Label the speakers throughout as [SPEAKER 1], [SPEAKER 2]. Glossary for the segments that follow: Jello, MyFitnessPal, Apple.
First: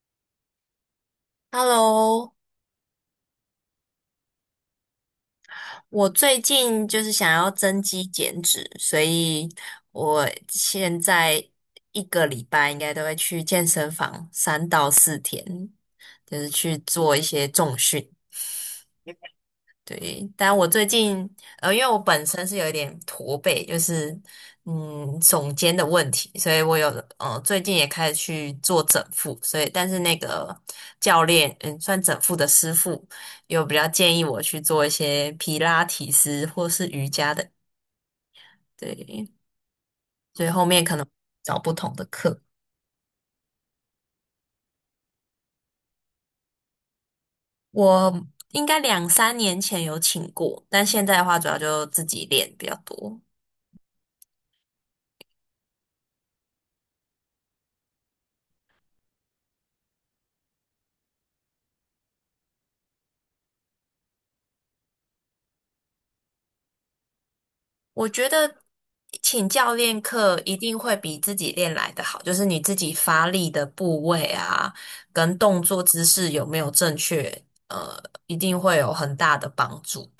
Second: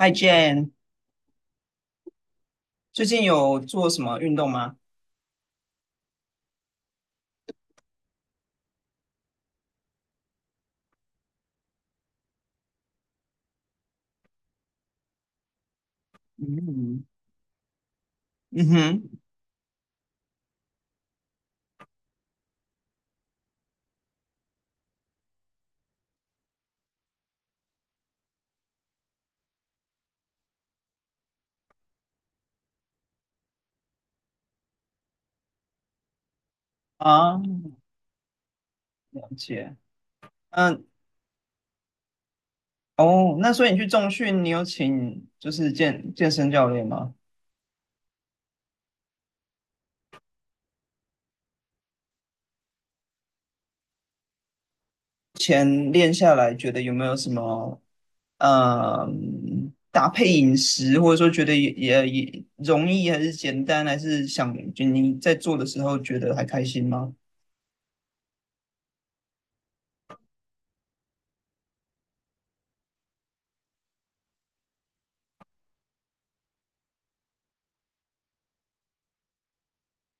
[SPEAKER 1] Hi Jane，
[SPEAKER 2] Hello，
[SPEAKER 1] 最近有做什么运动吗？
[SPEAKER 2] 我最近就是想要增肌减脂，所以我现在一个礼拜应该都会去健身房三到四天，就是去
[SPEAKER 1] 嗯
[SPEAKER 2] 做一些重训。
[SPEAKER 1] 嗯哼。
[SPEAKER 2] 对，但我最近因为我本身是有一点驼背，就是耸肩的问题，所以我有最近也开始去做整复，所以但是那个教练算整复的师傅有比较建议我去做一些皮拉提斯或是瑜伽
[SPEAKER 1] 啊，
[SPEAKER 2] 的，
[SPEAKER 1] 了
[SPEAKER 2] 对，
[SPEAKER 1] 解。
[SPEAKER 2] 所以后面
[SPEAKER 1] 嗯。
[SPEAKER 2] 可能找不同的课。
[SPEAKER 1] 哦，那所以你去重训，你有请就是健身教练吗？
[SPEAKER 2] 我应该两三年前有请过，但现在的话主要就自己练比较多。
[SPEAKER 1] 前练下来，觉得有没有什么搭配饮食，或者说觉得也容易还是简单，还是想就你在做的时候觉得还开心吗？
[SPEAKER 2] 我觉得请教练课一定会比自己练来的好，就是你自己发力的部位啊，跟动作姿势有没有正确，呃，一定会有很大的帮助。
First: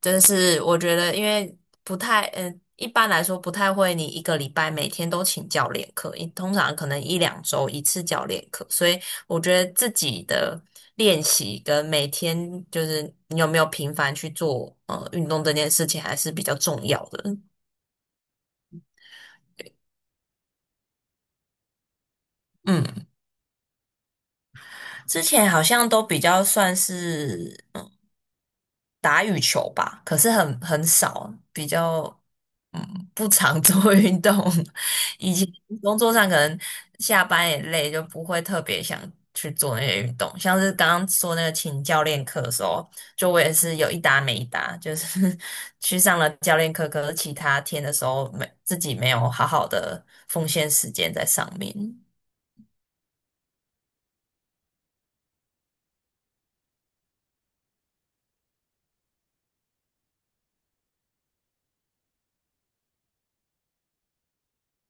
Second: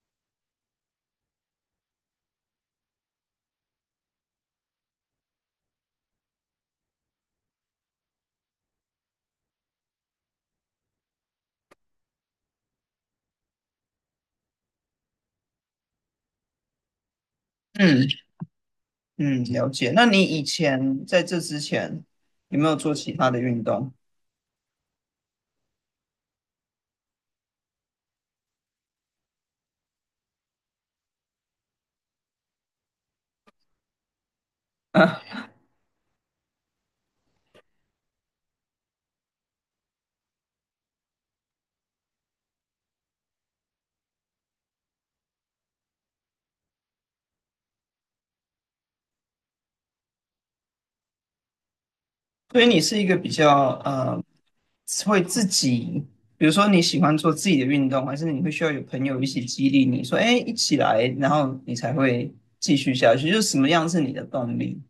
[SPEAKER 2] 真是我觉得，因为不太，嗯，一般来说不太会，你一个礼拜每天都请教练课，一通常可能一两周一次教练课，所以我觉得自己的练习跟每天就是你有没有频繁去做运动这件事情还是比较重要的。
[SPEAKER 1] 嗯嗯，了解。那你以前在这之前有没有做
[SPEAKER 2] 嗯，
[SPEAKER 1] 其他的运动？
[SPEAKER 2] 之前好像都比较算是。打羽球吧，可是很少，比较嗯不常做 运动。以前工作上可能下班也累，就不会特别想去做那些运动。像是刚刚说那个请教练课的时候，就我也是有一搭没一搭，就是 去上了教练课，可是其他天的时候没自己没有好好的奉献时间在上面。
[SPEAKER 1] 所以你是一个比较会自己，比如说你喜欢做自己的运动，还是你会需要有朋友一起激励你说，哎，一起来，然后你才会继续下去。就是什么样是你的动力？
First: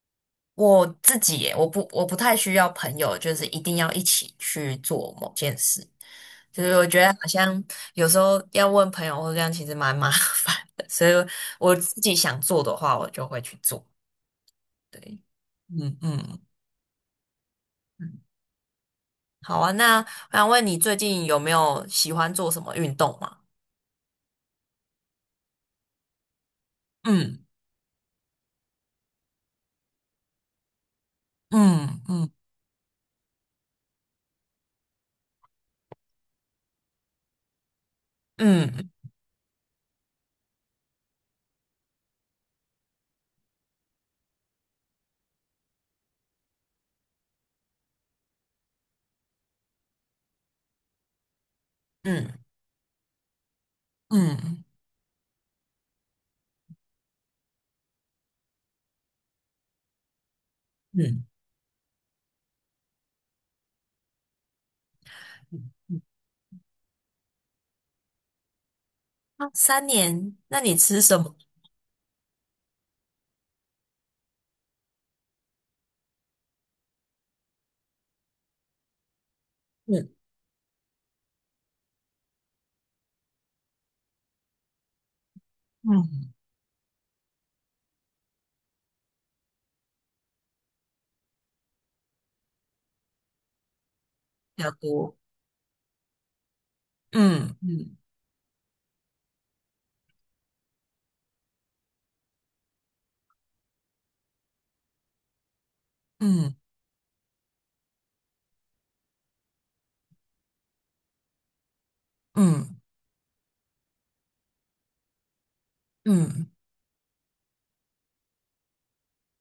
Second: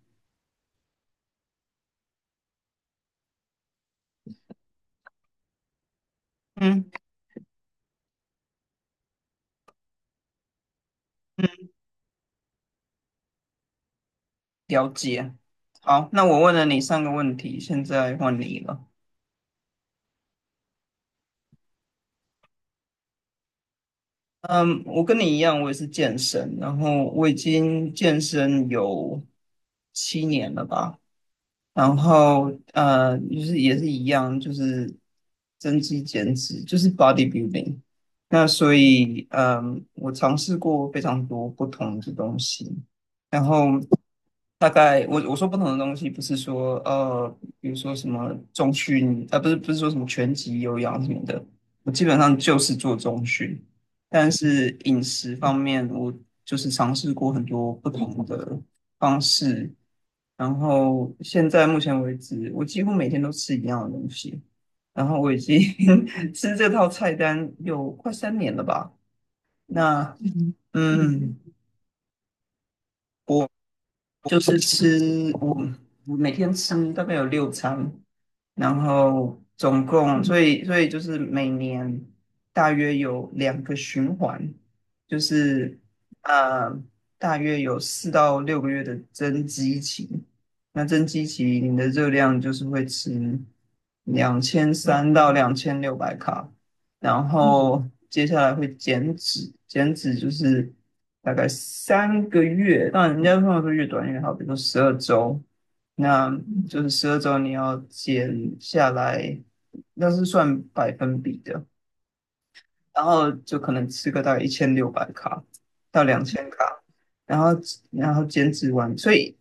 [SPEAKER 2] 我自己耶我不太需要朋友，就是一定要一起去做某件事。就是我
[SPEAKER 1] 嗯
[SPEAKER 2] 觉得好像有时候要问朋友或这样，其实蛮麻 烦的。所以
[SPEAKER 1] 嗯，
[SPEAKER 2] 我自己想做的话，我就会去做。
[SPEAKER 1] 了
[SPEAKER 2] 对，
[SPEAKER 1] 解。
[SPEAKER 2] 嗯
[SPEAKER 1] 好，那我
[SPEAKER 2] 嗯
[SPEAKER 1] 问了你3个问题，现
[SPEAKER 2] 嗯，
[SPEAKER 1] 在换你了。
[SPEAKER 2] 好啊。那我想问你，最近有没有喜欢做什么运动吗？
[SPEAKER 1] 嗯，我跟你一样，我也是健身，然后我已
[SPEAKER 2] 嗯
[SPEAKER 1] 经健身有7年了吧。然
[SPEAKER 2] 嗯嗯
[SPEAKER 1] 后就是也是一样，就是增肌减脂，就是 bodybuilding。那所
[SPEAKER 2] 嗯
[SPEAKER 1] 以，我尝试过非常多不同的东西，然后大概我说不同的东西，不是说比如说什么中训，啊，不是说什么拳击、有氧什么的，我基本上
[SPEAKER 2] 嗯
[SPEAKER 1] 就是做中训，但
[SPEAKER 2] 嗯
[SPEAKER 1] 是饮食方面，我就是尝试过很多不同的方式。然后
[SPEAKER 2] 嗯，
[SPEAKER 1] 现在目前为止，我几乎每天都吃一样的东西。然后我已经 吃这套菜单有快三年了吧？
[SPEAKER 2] 啊三
[SPEAKER 1] 那
[SPEAKER 2] 年，那你吃什
[SPEAKER 1] 嗯，
[SPEAKER 2] 么？
[SPEAKER 1] 就是吃我每天吃大概有6餐，然后总
[SPEAKER 2] 嗯
[SPEAKER 1] 共所以就是每年大约有2个循环，就是
[SPEAKER 2] 嗯，
[SPEAKER 1] 呃大约有4到6个月的增肌期。那增肌期你的热量就是会吃两
[SPEAKER 2] 比较
[SPEAKER 1] 千三
[SPEAKER 2] 多。
[SPEAKER 1] 到两千六百卡，然
[SPEAKER 2] 嗯
[SPEAKER 1] 后
[SPEAKER 2] 嗯
[SPEAKER 1] 接下来会减脂，减脂就是大概3个月，那人家通常说越短越好，比如说十二周，那
[SPEAKER 2] 嗯
[SPEAKER 1] 就是十二周你要减下来，那是算百分比的，
[SPEAKER 2] 嗯。
[SPEAKER 1] 然后就可能吃个大概一千六百卡到两千
[SPEAKER 2] 嗯
[SPEAKER 1] 卡，然后减脂完，所以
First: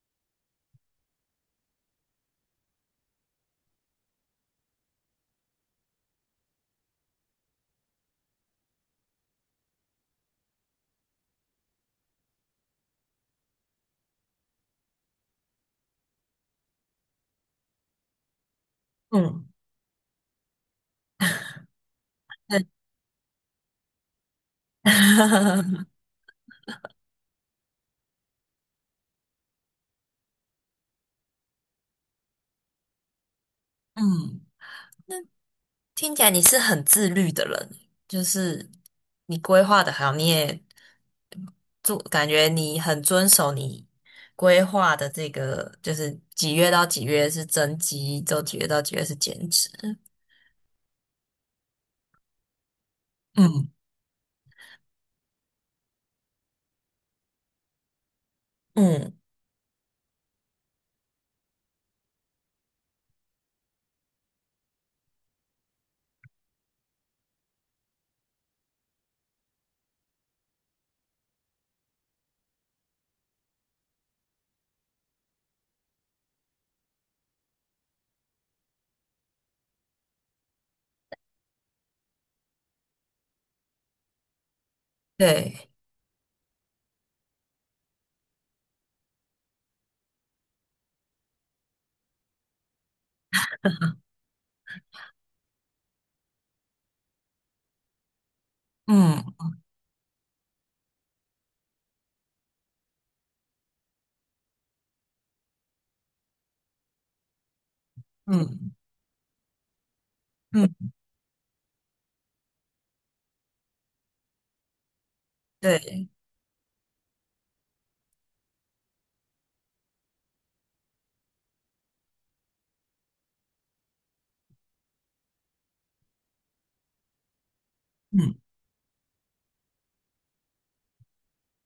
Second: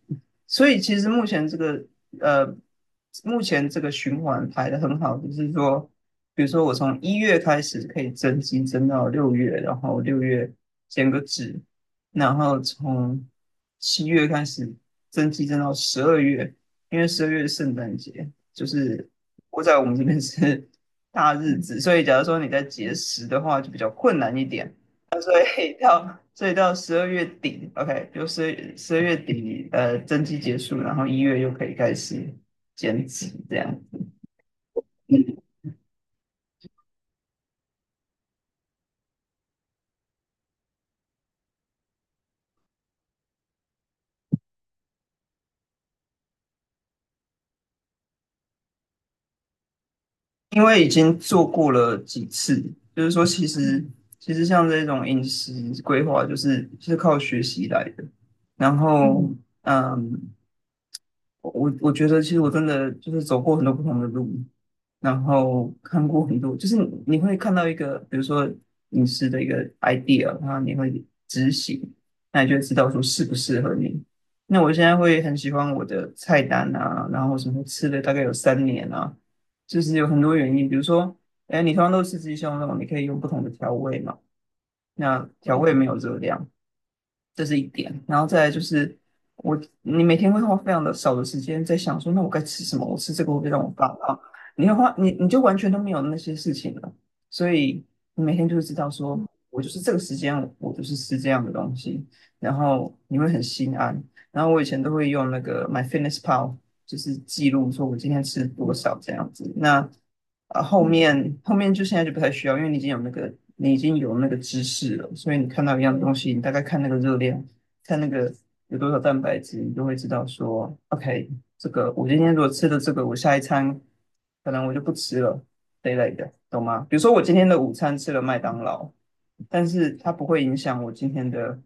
[SPEAKER 1] 其实目前这个呃，目前这个循环排的很好，就是说，比如说我从一月开始可以增肌增到六月，然后六月减个脂，然后从7月开始增肌增到十二月，因为十二月是圣诞节，就是
[SPEAKER 2] 嗯，
[SPEAKER 1] 我在我们这边是大日子，所以假如说你
[SPEAKER 2] 那
[SPEAKER 1] 在节食的话，就比较困难一点。所以 到所以到十二月底，OK，就十二月底，增肌结束，然后一月又可以开始减脂这样。
[SPEAKER 2] 嗯，
[SPEAKER 1] 嗯，
[SPEAKER 2] 听起来你是很自律的人，就是你规划的好，你也做，感觉你很遵守你规划的这个，就是几月到几月是增肌，就几月到几月是减脂。
[SPEAKER 1] 因为已经做过了几次，就是说
[SPEAKER 2] 嗯
[SPEAKER 1] 其实像这种饮食规划，就是靠学习来的。然
[SPEAKER 2] 嗯，
[SPEAKER 1] 后，嗯，我觉得，其实我真的就是走过很多不同的路，然后看过很多，就是你会看到一个，比如说饮食的一个 idea，然后你会执行，那你就会知道说适不适合你。那我现在会很喜欢我的菜单啊，然后什么吃了大概有三年啊，就是有很多原因，比如说，哎，你通常都吃鸡胸肉，你可以用不同的调味嘛，那调
[SPEAKER 2] 对
[SPEAKER 1] 味没有热量。这是一点。然后再来就是你每天会花非常的少的时间在想说，那我该吃什么？我吃这个会不会让我发胖？你会花你你就完全都没有那些事情了，所以你每天就会知道说，
[SPEAKER 2] 嗯
[SPEAKER 1] 我就是这个时间我就是吃这样的东西，然后你会很心安。然后我以前都会用那个 MyFitnessPal，就是记录说我今天吃多
[SPEAKER 2] 嗯
[SPEAKER 1] 少这样子。那啊，
[SPEAKER 2] 嗯
[SPEAKER 1] 后面就现在就不太需要，因为你已经有那个知识了，所以你看到一样
[SPEAKER 2] 对，
[SPEAKER 1] 东西，你大概看那个热量，看那个有多少蛋白质，你就会知道说，OK，这个我今天如果吃了这个，我下一餐可能我就不吃了这一类的，懂吗？比如说我今天的午餐吃了
[SPEAKER 2] 嗯
[SPEAKER 1] 麦当劳，但是它不会影响我今天的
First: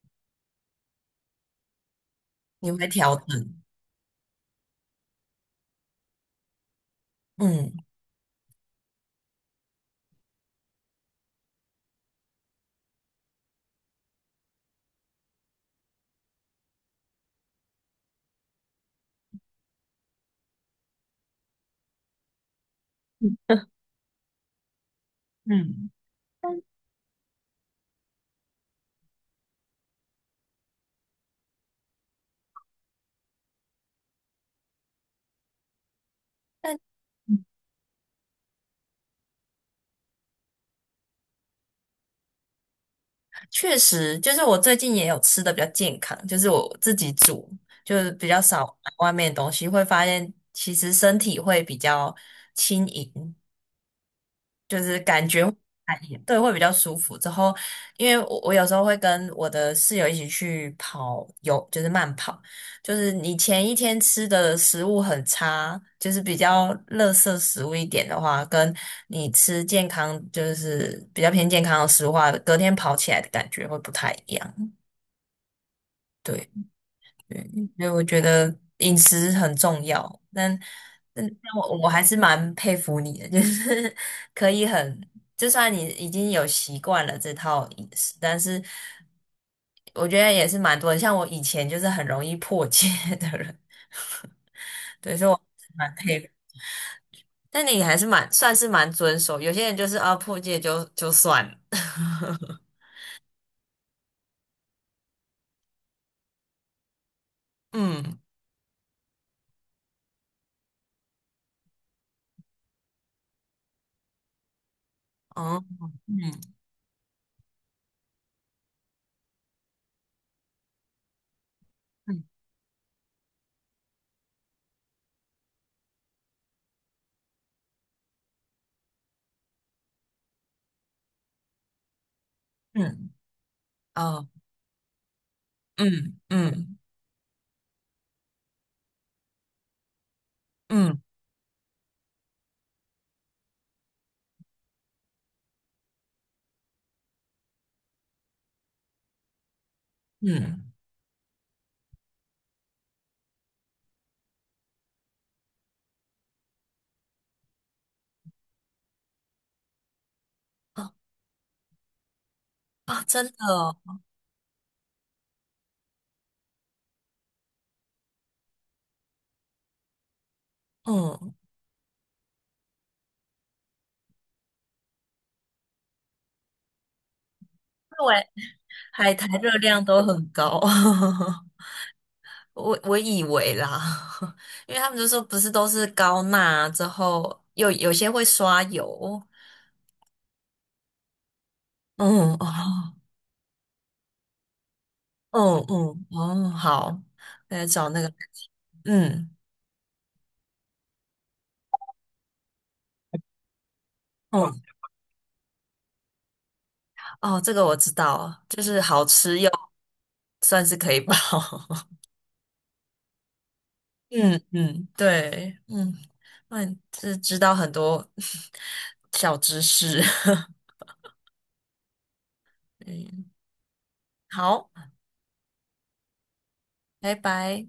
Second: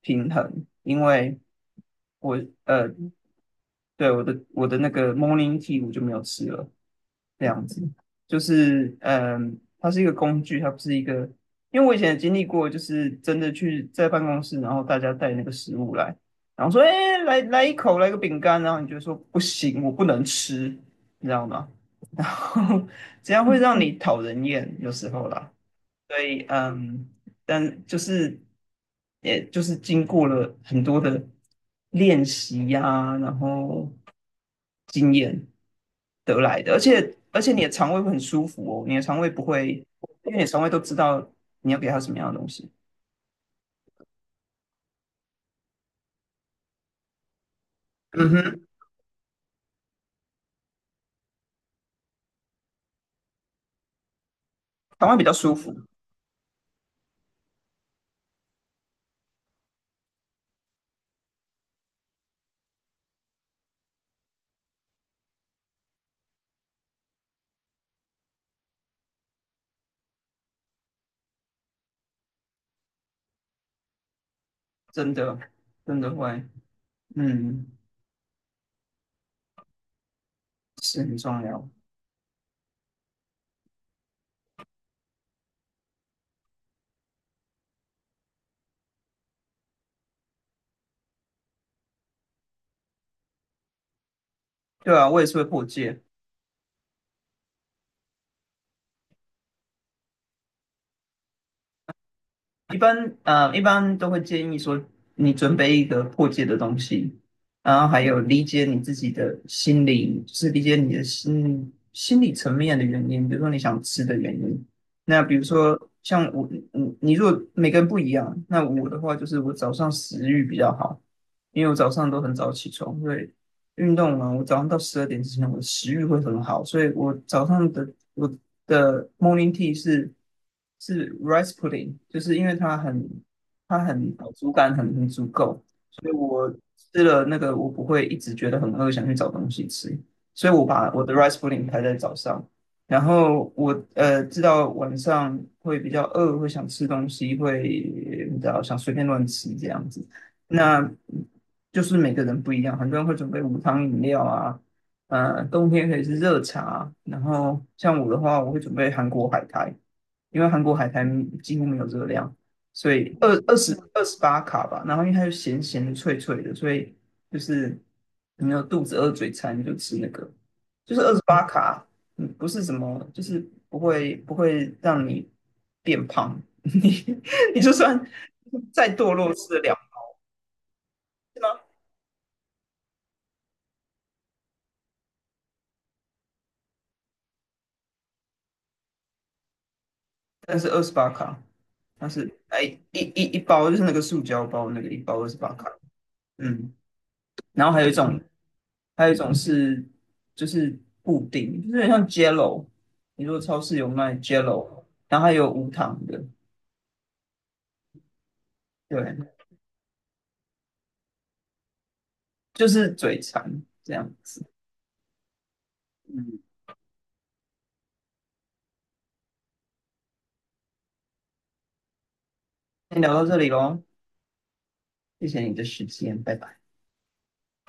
[SPEAKER 1] 平衡，因为我
[SPEAKER 2] 你会
[SPEAKER 1] 呃，
[SPEAKER 2] 调整。
[SPEAKER 1] 对我的那个 morning tea 我就没有吃了，这样
[SPEAKER 2] 嗯，
[SPEAKER 1] 子。就是它是一个工具，它不是一个。因为我以前也经历过，就是真的去在办公室，然后大家带那个食物来，然后说：“哎，来来一口，来个饼干。”然后你就说：“不行，我不能吃，你知道吗？”然后 这样会让你讨人厌，有时候啦。
[SPEAKER 2] 嗯
[SPEAKER 1] 所以但就是也就是经过了很多的练习呀、然后经验得来的，而且你的肠胃会很舒服哦，你的肠胃不会，因为你的肠胃都知道你要给它什么样的东西。
[SPEAKER 2] 确实，就是我最近也有吃的比较健康，就是我自己煮，就是比
[SPEAKER 1] 嗯
[SPEAKER 2] 较少
[SPEAKER 1] 哼，
[SPEAKER 2] 买外面的东西，会发现其实身体会比较轻盈，就是
[SPEAKER 1] 肠胃比
[SPEAKER 2] 感
[SPEAKER 1] 较
[SPEAKER 2] 觉
[SPEAKER 1] 舒
[SPEAKER 2] 会
[SPEAKER 1] 服，
[SPEAKER 2] 哎对会比较舒服。之后，因为我有时候会跟我的室友一起去跑有就是慢跑，就是你前一天吃的食物很差，就是比较垃圾食物一点的话，跟你吃健康就是比较偏健康的食物的话，隔天跑起来的感觉会不太一样。
[SPEAKER 1] 真的真的会，
[SPEAKER 2] 对对，
[SPEAKER 1] 嗯，
[SPEAKER 2] 所以我觉得饮食很重要，但
[SPEAKER 1] 是很
[SPEAKER 2] 但
[SPEAKER 1] 重要。
[SPEAKER 2] 我还是蛮佩服你的，就是 可以很，就算你已经有习惯了这套饮食，但是我觉得也是蛮多的像我以前就是很容易破戒 的人，
[SPEAKER 1] 对 啊，
[SPEAKER 2] 可
[SPEAKER 1] 我也
[SPEAKER 2] 是
[SPEAKER 1] 是
[SPEAKER 2] 我
[SPEAKER 1] 会破
[SPEAKER 2] 是蛮
[SPEAKER 1] 戒。
[SPEAKER 2] 佩服，但你还是蛮算是蛮遵守，有些人就是啊破戒就就算了，
[SPEAKER 1] 一般一般都会建议说，你准备一个破解的东西，然后还有
[SPEAKER 2] 嗯，
[SPEAKER 1] 理解你自己的心理，就是理解你的心理层面的原因，比如说你想吃的原因。那比如
[SPEAKER 2] 哦，
[SPEAKER 1] 说像我，
[SPEAKER 2] 嗯
[SPEAKER 1] 你如果每个人不一样，那我的话就是我早上食欲比较好，因为我早上都
[SPEAKER 2] 嗯
[SPEAKER 1] 很早起床，所以运动完，我早上到12点之前，我的食欲会很好，所以我的 morning tea 是 rice pudding，就是因为
[SPEAKER 2] 嗯，
[SPEAKER 1] 它很
[SPEAKER 2] 哦，
[SPEAKER 1] 饱足感很足够，
[SPEAKER 2] 嗯嗯
[SPEAKER 1] 吃了那个我不会一直觉得很饿，想去找东西吃，所以我
[SPEAKER 2] 嗯
[SPEAKER 1] 把
[SPEAKER 2] 嗯。
[SPEAKER 1] 我的 rice pudding 排在早上，然后我知道晚上会比较饿，会想吃东西，会你知道想随便乱吃这样子。
[SPEAKER 2] 嗯
[SPEAKER 1] 那就是每个人不一样，很多人会准备无糖饮料啊，冬天可以是热茶，然后像我的话，我会准备韩国海苔，因为韩国海苔几乎没有热量。所
[SPEAKER 2] 啊，
[SPEAKER 1] 以
[SPEAKER 2] 真的哦，
[SPEAKER 1] 二十八卡吧，然后因为它就咸咸的、脆脆的，所以就是你有肚子饿、嘴馋，你就吃那个，就是二十
[SPEAKER 2] 嗯，
[SPEAKER 1] 八卡，不是什么，就是不会让你变胖，你就算
[SPEAKER 2] 因为
[SPEAKER 1] 再堕
[SPEAKER 2] 海苔
[SPEAKER 1] 落
[SPEAKER 2] 热
[SPEAKER 1] 吃得了。
[SPEAKER 2] 量都很高，
[SPEAKER 1] 是吗？
[SPEAKER 2] 我我以为啦，因为他们就说不是都是高钠之后，有些会刷油，
[SPEAKER 1] 但是二十八卡，它是
[SPEAKER 2] 嗯
[SPEAKER 1] 哎
[SPEAKER 2] 哦，
[SPEAKER 1] 一包，就是那个塑胶包，那个一包二十八
[SPEAKER 2] 嗯
[SPEAKER 1] 卡。
[SPEAKER 2] 嗯哦，
[SPEAKER 1] 嗯，
[SPEAKER 2] 好，来
[SPEAKER 1] 然后还
[SPEAKER 2] 找
[SPEAKER 1] 有一
[SPEAKER 2] 那个，
[SPEAKER 1] 种，还有一种
[SPEAKER 2] 嗯
[SPEAKER 1] 是就是布丁，就是有点像 Jello。你如果超市有卖
[SPEAKER 2] 嗯
[SPEAKER 1] Jello，然后还有无糖的，
[SPEAKER 2] 哦，这个我知道，就是好
[SPEAKER 1] 对，
[SPEAKER 2] 吃又算是可以饱，
[SPEAKER 1] 就是嘴馋这样
[SPEAKER 2] 嗯
[SPEAKER 1] 子。
[SPEAKER 2] 嗯，对，嗯，
[SPEAKER 1] 嗯，
[SPEAKER 2] 那你是知道很多 小知识，
[SPEAKER 1] 先聊到
[SPEAKER 2] 嗯，
[SPEAKER 1] 这里喽，
[SPEAKER 2] 好。
[SPEAKER 1] 谢谢你的时间，拜拜。
[SPEAKER 2] 拜拜。